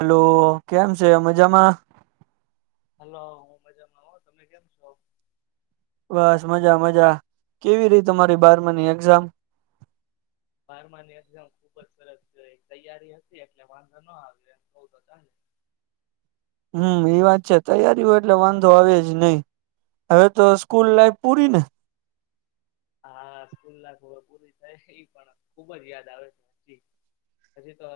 Hello કેમ છે મજામાં. હલો હું મજામાં આવ તમે કેમ છો. બસ મજા મજા કેવી રી તમારી બારમીની એક્ઝામ બારમા ની એામ ખુબ જ સરસ તૈયારી હતી એટલે વાંધો ન આવી એ તો. હમ એ વાત છે તૈયારીઓ એટલે વાંધો આવે જ નહી હવે તો સ્કૂલ લાઈફ પૂરી ને હા સ્કૂલ લાઇફ હવે પૂરી થાય એ પણ ખુબ જ યાદ આવે છે હજી હજી તો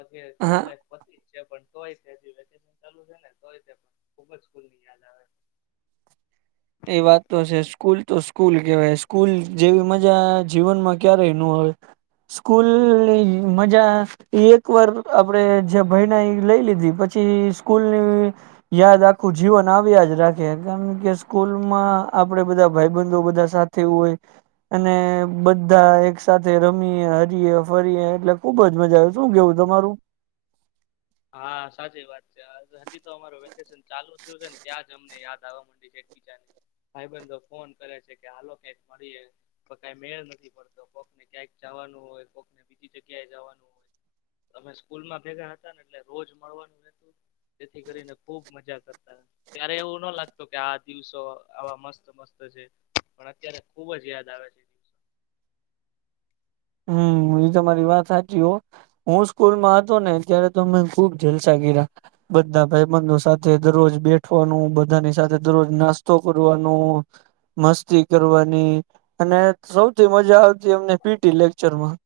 સ્કૂલ હા લાઇફ પત પણ તોય હ વેકેશ ચાલુ છેને તોય પણ ખુબ જ સ્ફૂલ ની યાદ આવે. એ વાત તો છે સ્કૂલ તો સ્કૂલ કેવાય સ્કૂલ જેવી મજા જીવનમાં ક્યારેય નો હોય સ્કૂલની મજા એક વાર આપડે જ્યા ભયણાએ લઈ લીધી પછી સ્કૂલ ની યાદ આખું જીવન આવ્યા જ રાખે કારણ કે સ્કૂલમાં આપડે બધા ભાઈબંધો બધા સાથે હોય અને બધા એક સાથેથે રમીએ હરીએ ફરીએ એટલે ખુબ જ મજા આવે શું કેવું તમારું હા સાચી વાત છે હજી તો અમાર વેકેશન ચાલુ થયું છે ને ત્યાં જ અમને યાદ આવવા માંડી છે એકબીજાને ભાઈબંધ ફોન કરે છે કે હાલો ક્યાંક મળીએ તો કઈ મેળ નથી પડતો કોકને ક્યાંક જવાનું હોય કોકને બીજી જગ્યાએ જવાનું હોય અમે સ્કૂલ માં ભેગા હતા એટલે રોજ મળવાનું રહેતું તેથી કરીને ખુબ મજા કરતા ત્યારે એવું ના લાગતું કે આ દિવસો આવા મસ્ત મસ્ત છે પણ અત્યારે ખુબ જ યાદ આવે છે. હમ એ તમારી વાત સાચી હો હું સ્કૂલમાં હતો ને ત્યારે તો અમે ખુબ જલસા ગીરા બધા ભાઈબંધો સાથે દરરોજ બેઠવાનું બધાની સાથે દરરોજ નાસ્તો કરવાનું મસ્તી કરવાની અને સૌથી મજા આવતી એમને પીટી લેક્ચરમાં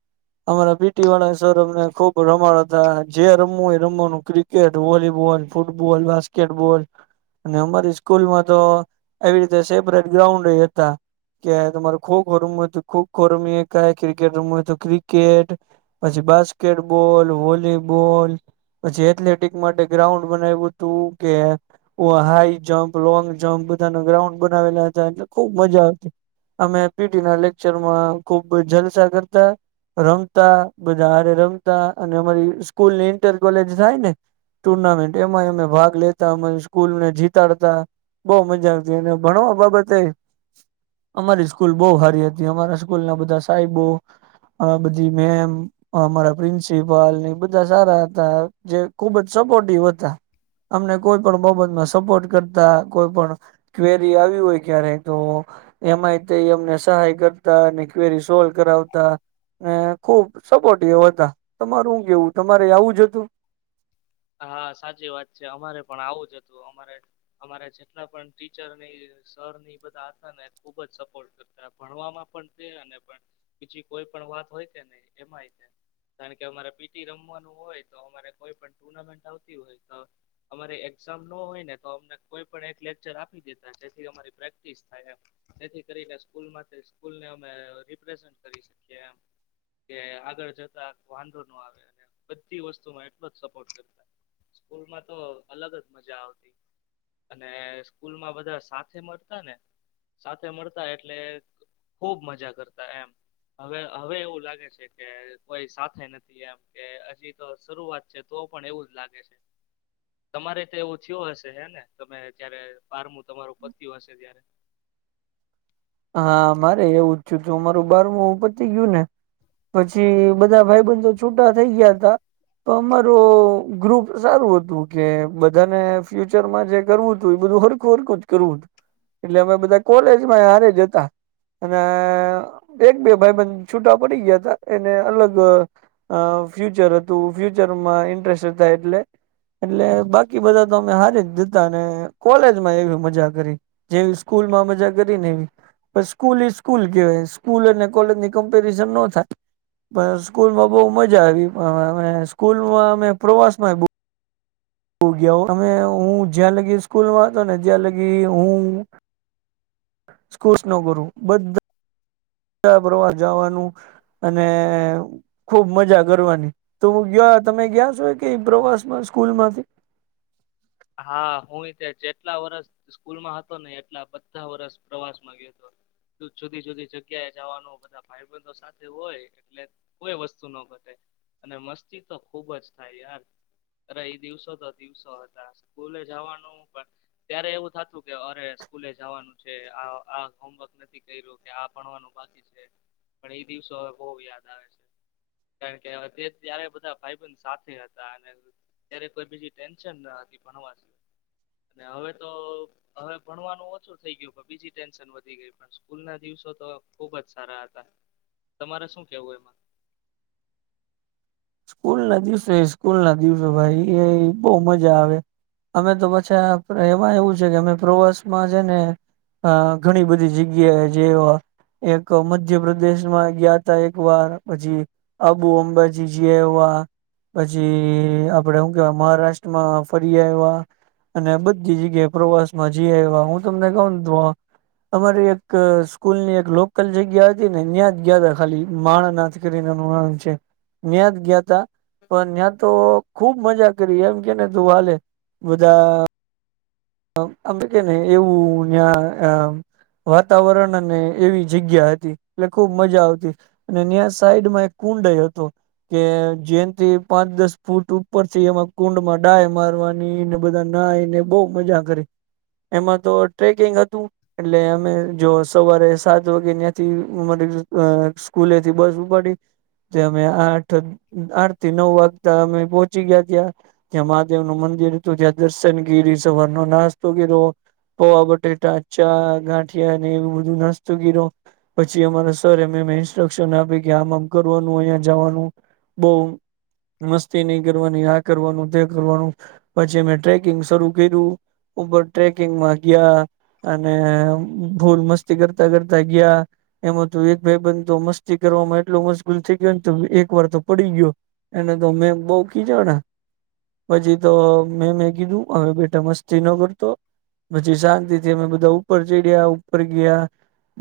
અમારા પીટી વાળા સર અમને ખુબ રમાડ જે રમવું હોય રમવાનું ક્રિકેટ વોલીબોલ ફૂટબોલ બાસ્કેટબોલ અને અમારી સ્કૂલમાં તો આવી રીતે સેપરેટ ગ્રાઉન્ડ હતા કે તમારે ખોખો રમવું ખોખો રમીએ કા કેટ રમવુ હોય તો ક્રિકેટ પછી બાસ્કેટબોલ, વોલી બોલ પછી એથ્લેટિક માટે ગ્રાઉન્ડ બનાવ્યું હતું કે હા હાઈ જંપ, લોંગ જમ્પ, બધાના ગ્રાઉન્ડ બનાવેલા હતા એટલે ખુબ મજા આવતી, અમે પીટી ના લેક્ચરમા ખૂબ જા કરતા, રમતા બધા હારે રમતા અને અમારી સ્કૂલની ઈન્ટર કોલેજ થાય ને ટુર્નામેન્ટ એમાએ અમે ભાગ લેતા, અમારી સ્કૂલને જીતાડતા, બહુ મજા આવતી અમે ભણવા બાબતે અમારી સ્કૂલ બહુ સારી હતી અમારા સ્કૂલ ના બધા સાહેબો, આ બધી મેમ અમારા પ્રિન્સિપાલ એ બધા સારા હતા જે ખુબ જ સપોર્ટિવ હતા. અમને કોઈ પણ બાબતમાં સપોર્ટ કરતા કોઈપણ ક્વેરી હોય ક્યારે તો એમાંય તેમની સહાય કરતા અને ક્વેરી સોલ કરાવતા અને ખુબ સપોટીવ હતા તમારું શું કેવું તમારે આવું જ હતું? હા સાચી વાત છે. અમારે પણ આવું જ હતું અમારે અમારે જેટલા પણ ટીચરની સરની બધા હતા ને ખુબ જ સપોર્ટ કરતા ભણવામાં પણ તે પણ બીજી કોઈ પણ વાત હોય કે નહી એમાંય. કારણ કે અમારે પીટી રમવાનું હોય તો અમારે કોઈ પણ ટુર્નામેન્ટ આવતી હોય તો અમારી એક્ઝામ નો હોય ને તો અમને કોઈ પણ એક લેક્ચર આપી દેતા જેથી અમારી પ્રેક્ટિસ થાય એમ જેથી કરીને સ્કૂલમાંથી સ્કૂલને અમે રિપ્રેઝન્ટ કરી શકીએ એમ કે આગળ જતા વાંધો નો આવે અને બધી વસ્તુમાં એટલોજ સપોર્ટ કરતા. સ્કૂલમાં તો અલગ જ મજા આવતી અને સ્કૂલમાં બધા સાથે મળતા ને સાથે મળતા એટલે ખુબ મજા કરતા એમ હવે હવે એવું લાગે છે કે કોઈ સાથે નથી એમ કે હજી તો શરૂઆત તો પણ એવું જ લાગે છે તમારે તો એવું થયો હશે હેને તમે જ્યારે બારમું તમારો પત્યું હશે ત્યારે. હા મારે એવું જ થયુ તું અમારું બારમું પતી ગયું ને પછી બધા ભાઈ બંધ તો છૂટા થઈ ગયા હતા. તો અમારુ ગ્રુપ સારું હતું કે બધાને ફ્યુચરમાં જે કરવું હતું એ બધું હરખું વરખું જ કરવું હતું. એટલે અમે બધા કોલેજમાં હારે જ જતા અને એક બે ભાઈ બંધ છૂટા પડી ગયા હતા. એને અલગ અ ફ્યુચર હતું. ફ્યુચરમાં ઇન્ટરેસ્ટ હતા એટલે એટલે બાકી બધા તો અમે હારી જ જતા અને કોલેજમાં એવી મજા કરી જેવી સ્કૂલમાં મજા કરીને એવી પછ સ્કૂલ ઈ સ્કૂલ કેવાય સ્કૂલ અને કોલેજની કમ્પેરિઝન નો થાય. પણ સ્કૂલમાં બહુ મજા આવી પણ હવે અ સ્કૂલમાં અમે પ્રવાસમાં બો હું ગયા હો અમે હું જ્યાં લગી સ્કૂલમાં હતો ને ત્યાં લગી હું સ્કુસ નો ગુરું બધા પ્રવાસ જવાનું અને ખુબ મજા કરવાની તો હું ગ્યા તમે ગયા છો કે પ્રવાસ માં સ્કૂલમાંથી? હા હું જેટલા વરસ સ્કૂલમાં હતો ને એટલા બધા વરષ પ્રવાસમાં ગયો હતો. જુદી જુદી જગ્યા એ જવાનું બધા ભાઈ બંધો સાથે હોય એટલે કોઈ વસ્તુ ન ઘટે અને મસ્તી તો ખુબ જ થાય યાર. અરે ઈ દિવસો તો દિવસો હતા. સ્કૂલે જાવાનું પણ ત્યારે એવું થતું કે અરે સ્કૂલે જવાનું છે આ આ હોમવર્ક નથી કર્યું કે આ ભણવાનું બાકી છે. પણ એ દિવસો હવે બહુ યાદ આવે છે. કારણ કે હવે તે ત્યારે બધા ભાઈ બન સાથે હતા અને ત્યારે કોઈ બીજી ટેન્શન ના હતી. ભણવા સીવા. અને હવે તો હવે ભણવાનું ઓછું થઈ ગયું પણ બીજી ટેન્શન વધી ગઈ પણ સ્કૂલ ના દિવસો તો ખુબ જ સારા હતા. તમારે શું કેવું એમાં? સ્કૂલ ના દિવસે સ્કૂલ ના દિવસે ભાઈ એ બહુ મજા આવે. અમે તો પાછા આપડે એમાં એવું છે કે અમે પ્રવાસ માં છે ને અ ઘણી બધી જગ્યા જે આ એક મધ્યપ્રદેશમાં ગયા તા એક વાર પછી આબુ અંબાજી જી આયવા પછી આપડે હુ કેવા મહારાષ્ટ્રમાં ફરી આવવા અને બધી જગ્યાએ પ્રવાસ માં જી આયવા. હું તમને કવ તો અમારી એક સ્કૂલની એક લોકલ જગ્યા હતી ને ન્યા જ ગયાદા ખાલી માણ નાથ કરીને [unintelligible] છે. ન્યાત ગ્યા તા પણ ત્યા તો ખુબ મજા કરી એમ કેને તું હાલે બધા આમ તો કેને એવું ત્યાં વાતાવરણ અને એવી જગ્યા હતી એટલે ખુબ મજા આવતી અને ન્યા સાઈડમાં એક કુંડ એ હતુ કે જેથી પાંચ દસ ફૂટ ઉપરથી એમાં કુંડ માં ડાય મારવાની ને બધા નાય ને બવ મજા કરી એમાં તો ટ્રેકિંગ હતું એટલે અમે જો સવારે સાત વાગે ન્યાથી અમારી સ્કૂલેથી બસ ઉપાડી. અમે આઠ આઠ થી નવ વાગતા અમે પહોચી ગયા ત્યાં. ત્યા મહાદેવ નું મંદિર હતું ત્યાં દર્શનગીરી સવાર નાસ્તો કર્યો પવા બટેટા, ચા, ગાંઠિયા એવું બધું નાસ્તો કર્યો પછી અમારા સર અમે ઇન્સ્ટ્રક્શન આપી કે આમ આમ કરવાનું, અહીયા જવાનું, બહુ મસ્તી નહી કરવાની, આ કરવાનું, તે કરવાનું. પછી મે ટ્રેકિંગ શરૂ કર્યું. ઉપર ટ્રેકિંગમાં ગયા અને ભૂલ મસ્તી કરતા કરતા ગયા એમાં તો એક ભાઈ બન તો મસ્તી કરવામાં એટલો મશગુલ થઈ ગયોને તો એક વાર તો પડી ગયો એને તો મે બહુ ખીજાડા પછી તો મેમે કીધું હવે બેટા મસ્ નો કરતો. પછી શાંતિ થી અમે બધા ઉપર ચડ્યા ઉપર ગયા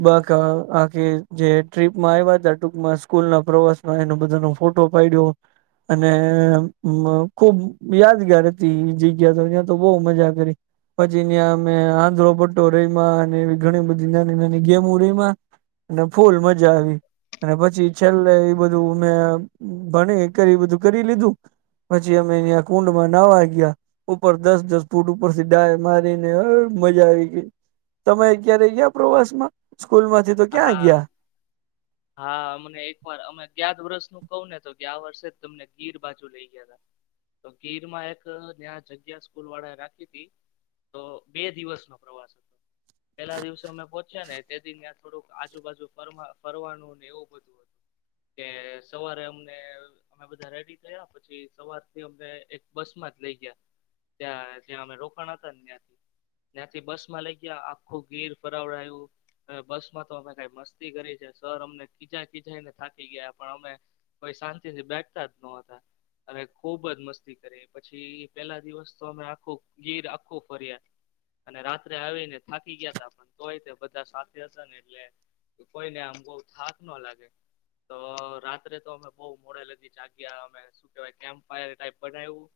બાકા આખી જે ટ્રીપમાં આવ્યા હતા. ટૂકમાં સ્કૂલ ના પ્રવાસમાં એનો બધાનો ફોટો પાડ્યો અને આમ ખુબ યાદગાર હતી એ જગ્યા તો ત્યા તો બવ મજા પછીં ન્યા અમે આંધળો પટ્ટો રયમા અને એવી ઘણી બધી નાની નાની ગેમો રયમાં અને ફૂલ મજ મજા આવી અને પછી છેલ્લે એ બધું મે ભણી કરી એ બધું કરી લીધું પછી અમે અયા કુંડમાં નાવા ગયા ઉપર દસ દસ ફૂટ ઉપર થી ડાય મારીને એય મજા આવી ગઈ. તમે ક્યારે ગયા પ્રવાસ માં? હા હા અમને એક વાર અમે ગયાત્ વર્ષનું કહુ ને તો કે ગ્યા વર્ષે જ તમને ગીર બાજુ લઈ ગયા તા. તો ગીર માં એક ન્યા જગ્યા સ્કૂલ વાળા એ રાખી તી. તો બે દિવસ નો પ્રવાસ [inaudible] પેલા દિવસે અમે પોહચ્યા ને તેથી ન્યા આજુબાજુ ફરવા ફરવાનું ને એવું બધું હતું કે સવારે અમને અમે બધા રેડી થયા પછી સવારથી અમને એક બસ માં જ લઈ ગયા ત્યાં જ્યાં અમે રોકાણા તા ને ત્યાં ન્યાથી બસ માં લઈ ગયા આખું ગીર ફરવાયું અ બસ તો અમે કઈ મસ્તી કરી છે સર અમને કીજા કીજાઈને થાકી ગયા પણ અમે કઈ શાંતિ થી બેઠતા જ ન હતા અને ખુબ જ મસ્તી કરી. પછી પેલા દિવસ તો અમે આખું ગીર આખું ફર્યા અને રાત્રે આવીને થાકી ગયા તા પણ તોય બધા સાથે હતા ને એ કોઈને આમ બહુ થાક નો લાગે તો રાત્રે તો અમે બહુ મોડે લગી જાગ્યા અમે શું કેવાય કેમ્પ ફાયર ટાઇપ બનાવ્યું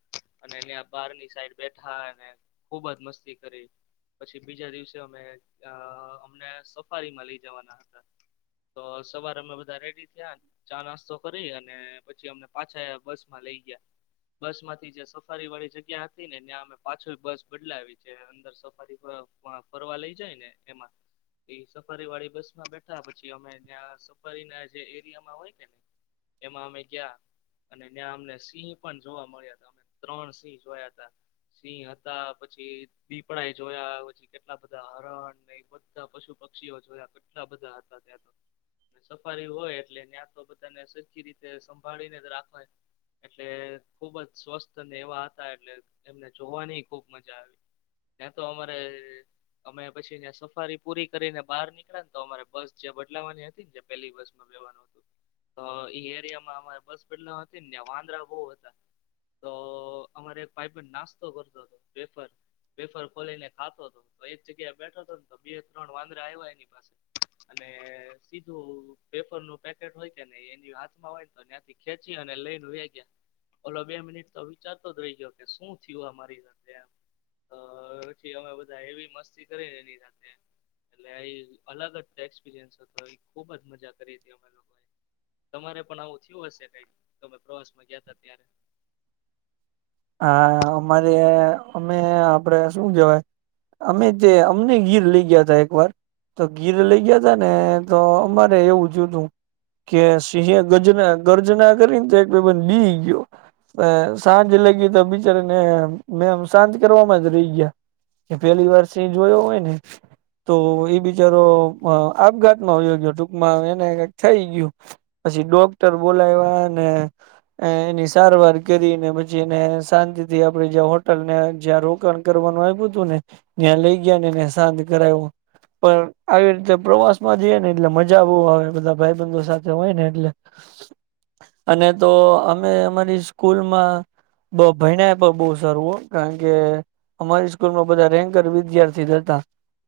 અને એ બારની સાઈડ બેઠા અને ખુબ જ મસ્તી કરી. પછી બીજા દિવસે અમે અ અમને સફારી માં લઈ જવાના હતા. તો સવારે અમે બધા રેડી થયા. ચા નાસ્તો કરી અને પછી અને પાછા બસ માં લઈ ગયા. બસ માંથી જે સફારી વાળી જગ્યા હતી ને એ અમે પાછો બસ બદલાવી છે અંદર સફારી ફ ફરવા લઈ જાય ને એમાં. ઈ સફારી વાળી બસમાં બેઠા પછી અમે ન્યા સફારી ના જે એરિયામાં હોય કે ને એમાં અમે ગયા અને ન્યા અમને સિંહ પણ જોવા મળ્યા હતા અમે ત્રણ સિંહ જોયા હતા. સિંહ હતા, પછી દીપડા એ જોયા પછી કેટલા બધા હરણ બધા પશુ પક્ષીઓ જોયા કેટલા બધા હતા ત્યાં તો. સફારી હોય એટલે ન્યા તો બધાને સરખી રીતે સંભાળીને જ રાખવા. એટલે ખુબ જ સ્વસ્થ અને એવા હતા એટલે એમને જોવાની ખુબ મજા આવી. ત્યાં તો અમારે અમે પછી ન્યા સફારી પૂરી કરીને બહાર નીકળ્યા ને તો અમારે બસ જે બદલાવાની હતી ને જે પેલી બસ માં બેવાનું હતું. તો એરિયામાં અમારે બસ બદલાવા હતી ને વાંદરા બહુ હતા. તો અમારે એક પાઇપ નાસ્તો કરતો હતો બેફર. બેફર ખોલીને ખાતો હતો તો એક જગ્યા બેઠો હતો ને તો બે ત્રણ વાંદરા આયવા એની પાસે અને સીધું પેપર નું પેકેટ હોય કે નઈ એની હાથમાં હોય તો ત્યાંથી ખેચી ને લઈને વઈ ગયા. ઓલો બે મિનિટ તો વિચારતો જ રહી ગયો કે શું થયું મારી સાથે એમ. તો પછી અમે બધા એવી મસ્તી કરી એની સાથે એટલે [unintelligible] અલગ જ એક્સપિરિયન્સ હતો ઈ ખુબ જ મજા કરી તી અમે લોકો એ. તમારે પણ આવું થયું હશે કઈક તમે પ્રવાસમાં ગયા તા ત્યારે? હા અમારે અમે આપડે શું કેવાય અમે જે અમને ગીર લઈ ગયા તા એક વાર તો ગીર લઈ ગયા તા ને તો અમારે એવું થયું તું કે સિંહે ગજના ગર્જના કરીને તો એક ભઈ બન ની ગયો અ સાંજ લે એ ત બિચારો મેં અમ શાંત કરવાવામાં જ રહી ગયા કે પેલી વાર સિંહ જોયો હોય ને તો એ બિચારો એ આપઘાતમાં આવયો ગયો ટૂંકમાં એને થઈ ગયું પછી ડોક્ટર બોલાવ્યા ને એની સારવાર કરીને પછ જેને શાંતિ થી આપડે જ્યાં હોટલ ને જ્યાં રોકાણ કરવાનું આયપુ તું ને ત્યાં લઈ ગયા ને મેં શાંત કરાવું પણ આવી રીતે પ્રવાસ માં જઈ ને એટલે મજા બહુ હોય બધા ભાઈબંધો સાથે હોય ને એટલે અને તો અમે અમારી સ્કૂલમાં બ ભયના પણ બઉ સારું હ કારણ કે અમારી સ્કૂલમાં બધા રેન્કર વિદ્યાર્થી જ હતા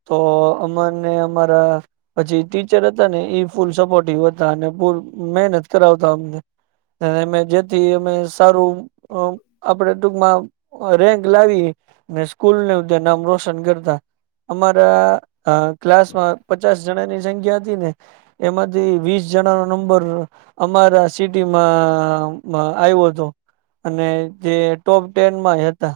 તો અમાને અમારા પછી ટીચર હતા ને એ ફૂલ સપોર્ટિવ હતા અને પૂલ મહેનત કરાવતા અમને જેથી અમે સારું અ આપડે ટૂકમાં રેન્ક લાવી ને સ્કૂલને ધ નામ રોશન કરતા અમારા અ ક્લાસમાં પચાસ જણાની જગ્યા હતી ને એમાંથી વીસ જણા નો નંબર અમારા સિટીમાં માં આવ્યો હતો. અને જે ટોપ ટેનમાંય હેતા.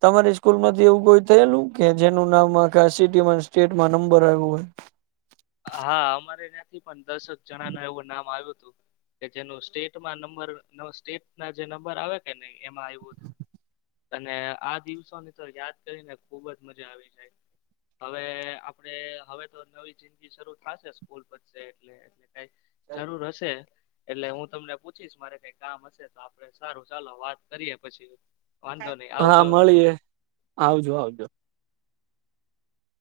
તમારી સ્કૂલમાંથી એવું કોઈ થયેલું કે જેનું નામ આખા સિટીમાં સ્ટેટમાં નંબર આવ્યું હોય. હા અમારે ત્યાથી પણ દસ જ જણા નુ એવું નામ આયુ તુ કે જેનું સ્ટેટમાં નંબર સ્ટેટ ના જે નંબર આવે કે નઈ એમાં આવ્યું હતું. અને આ દિવસોની તો યાદ કરીને ખુબજ મજા આવી જાય હવે આપડે હવે તો નવી થી સરુ થાશે સ્કૂલ પતશે એટલે કઈ જરૂર હશે એટલે હું તમને પૂછીશ મારે કઈ કામ હશે તો આપડે સારું ચાલો વાત કરીએ પછી. વાંધો નહી હા આવજો મલયે આવજો આવજો.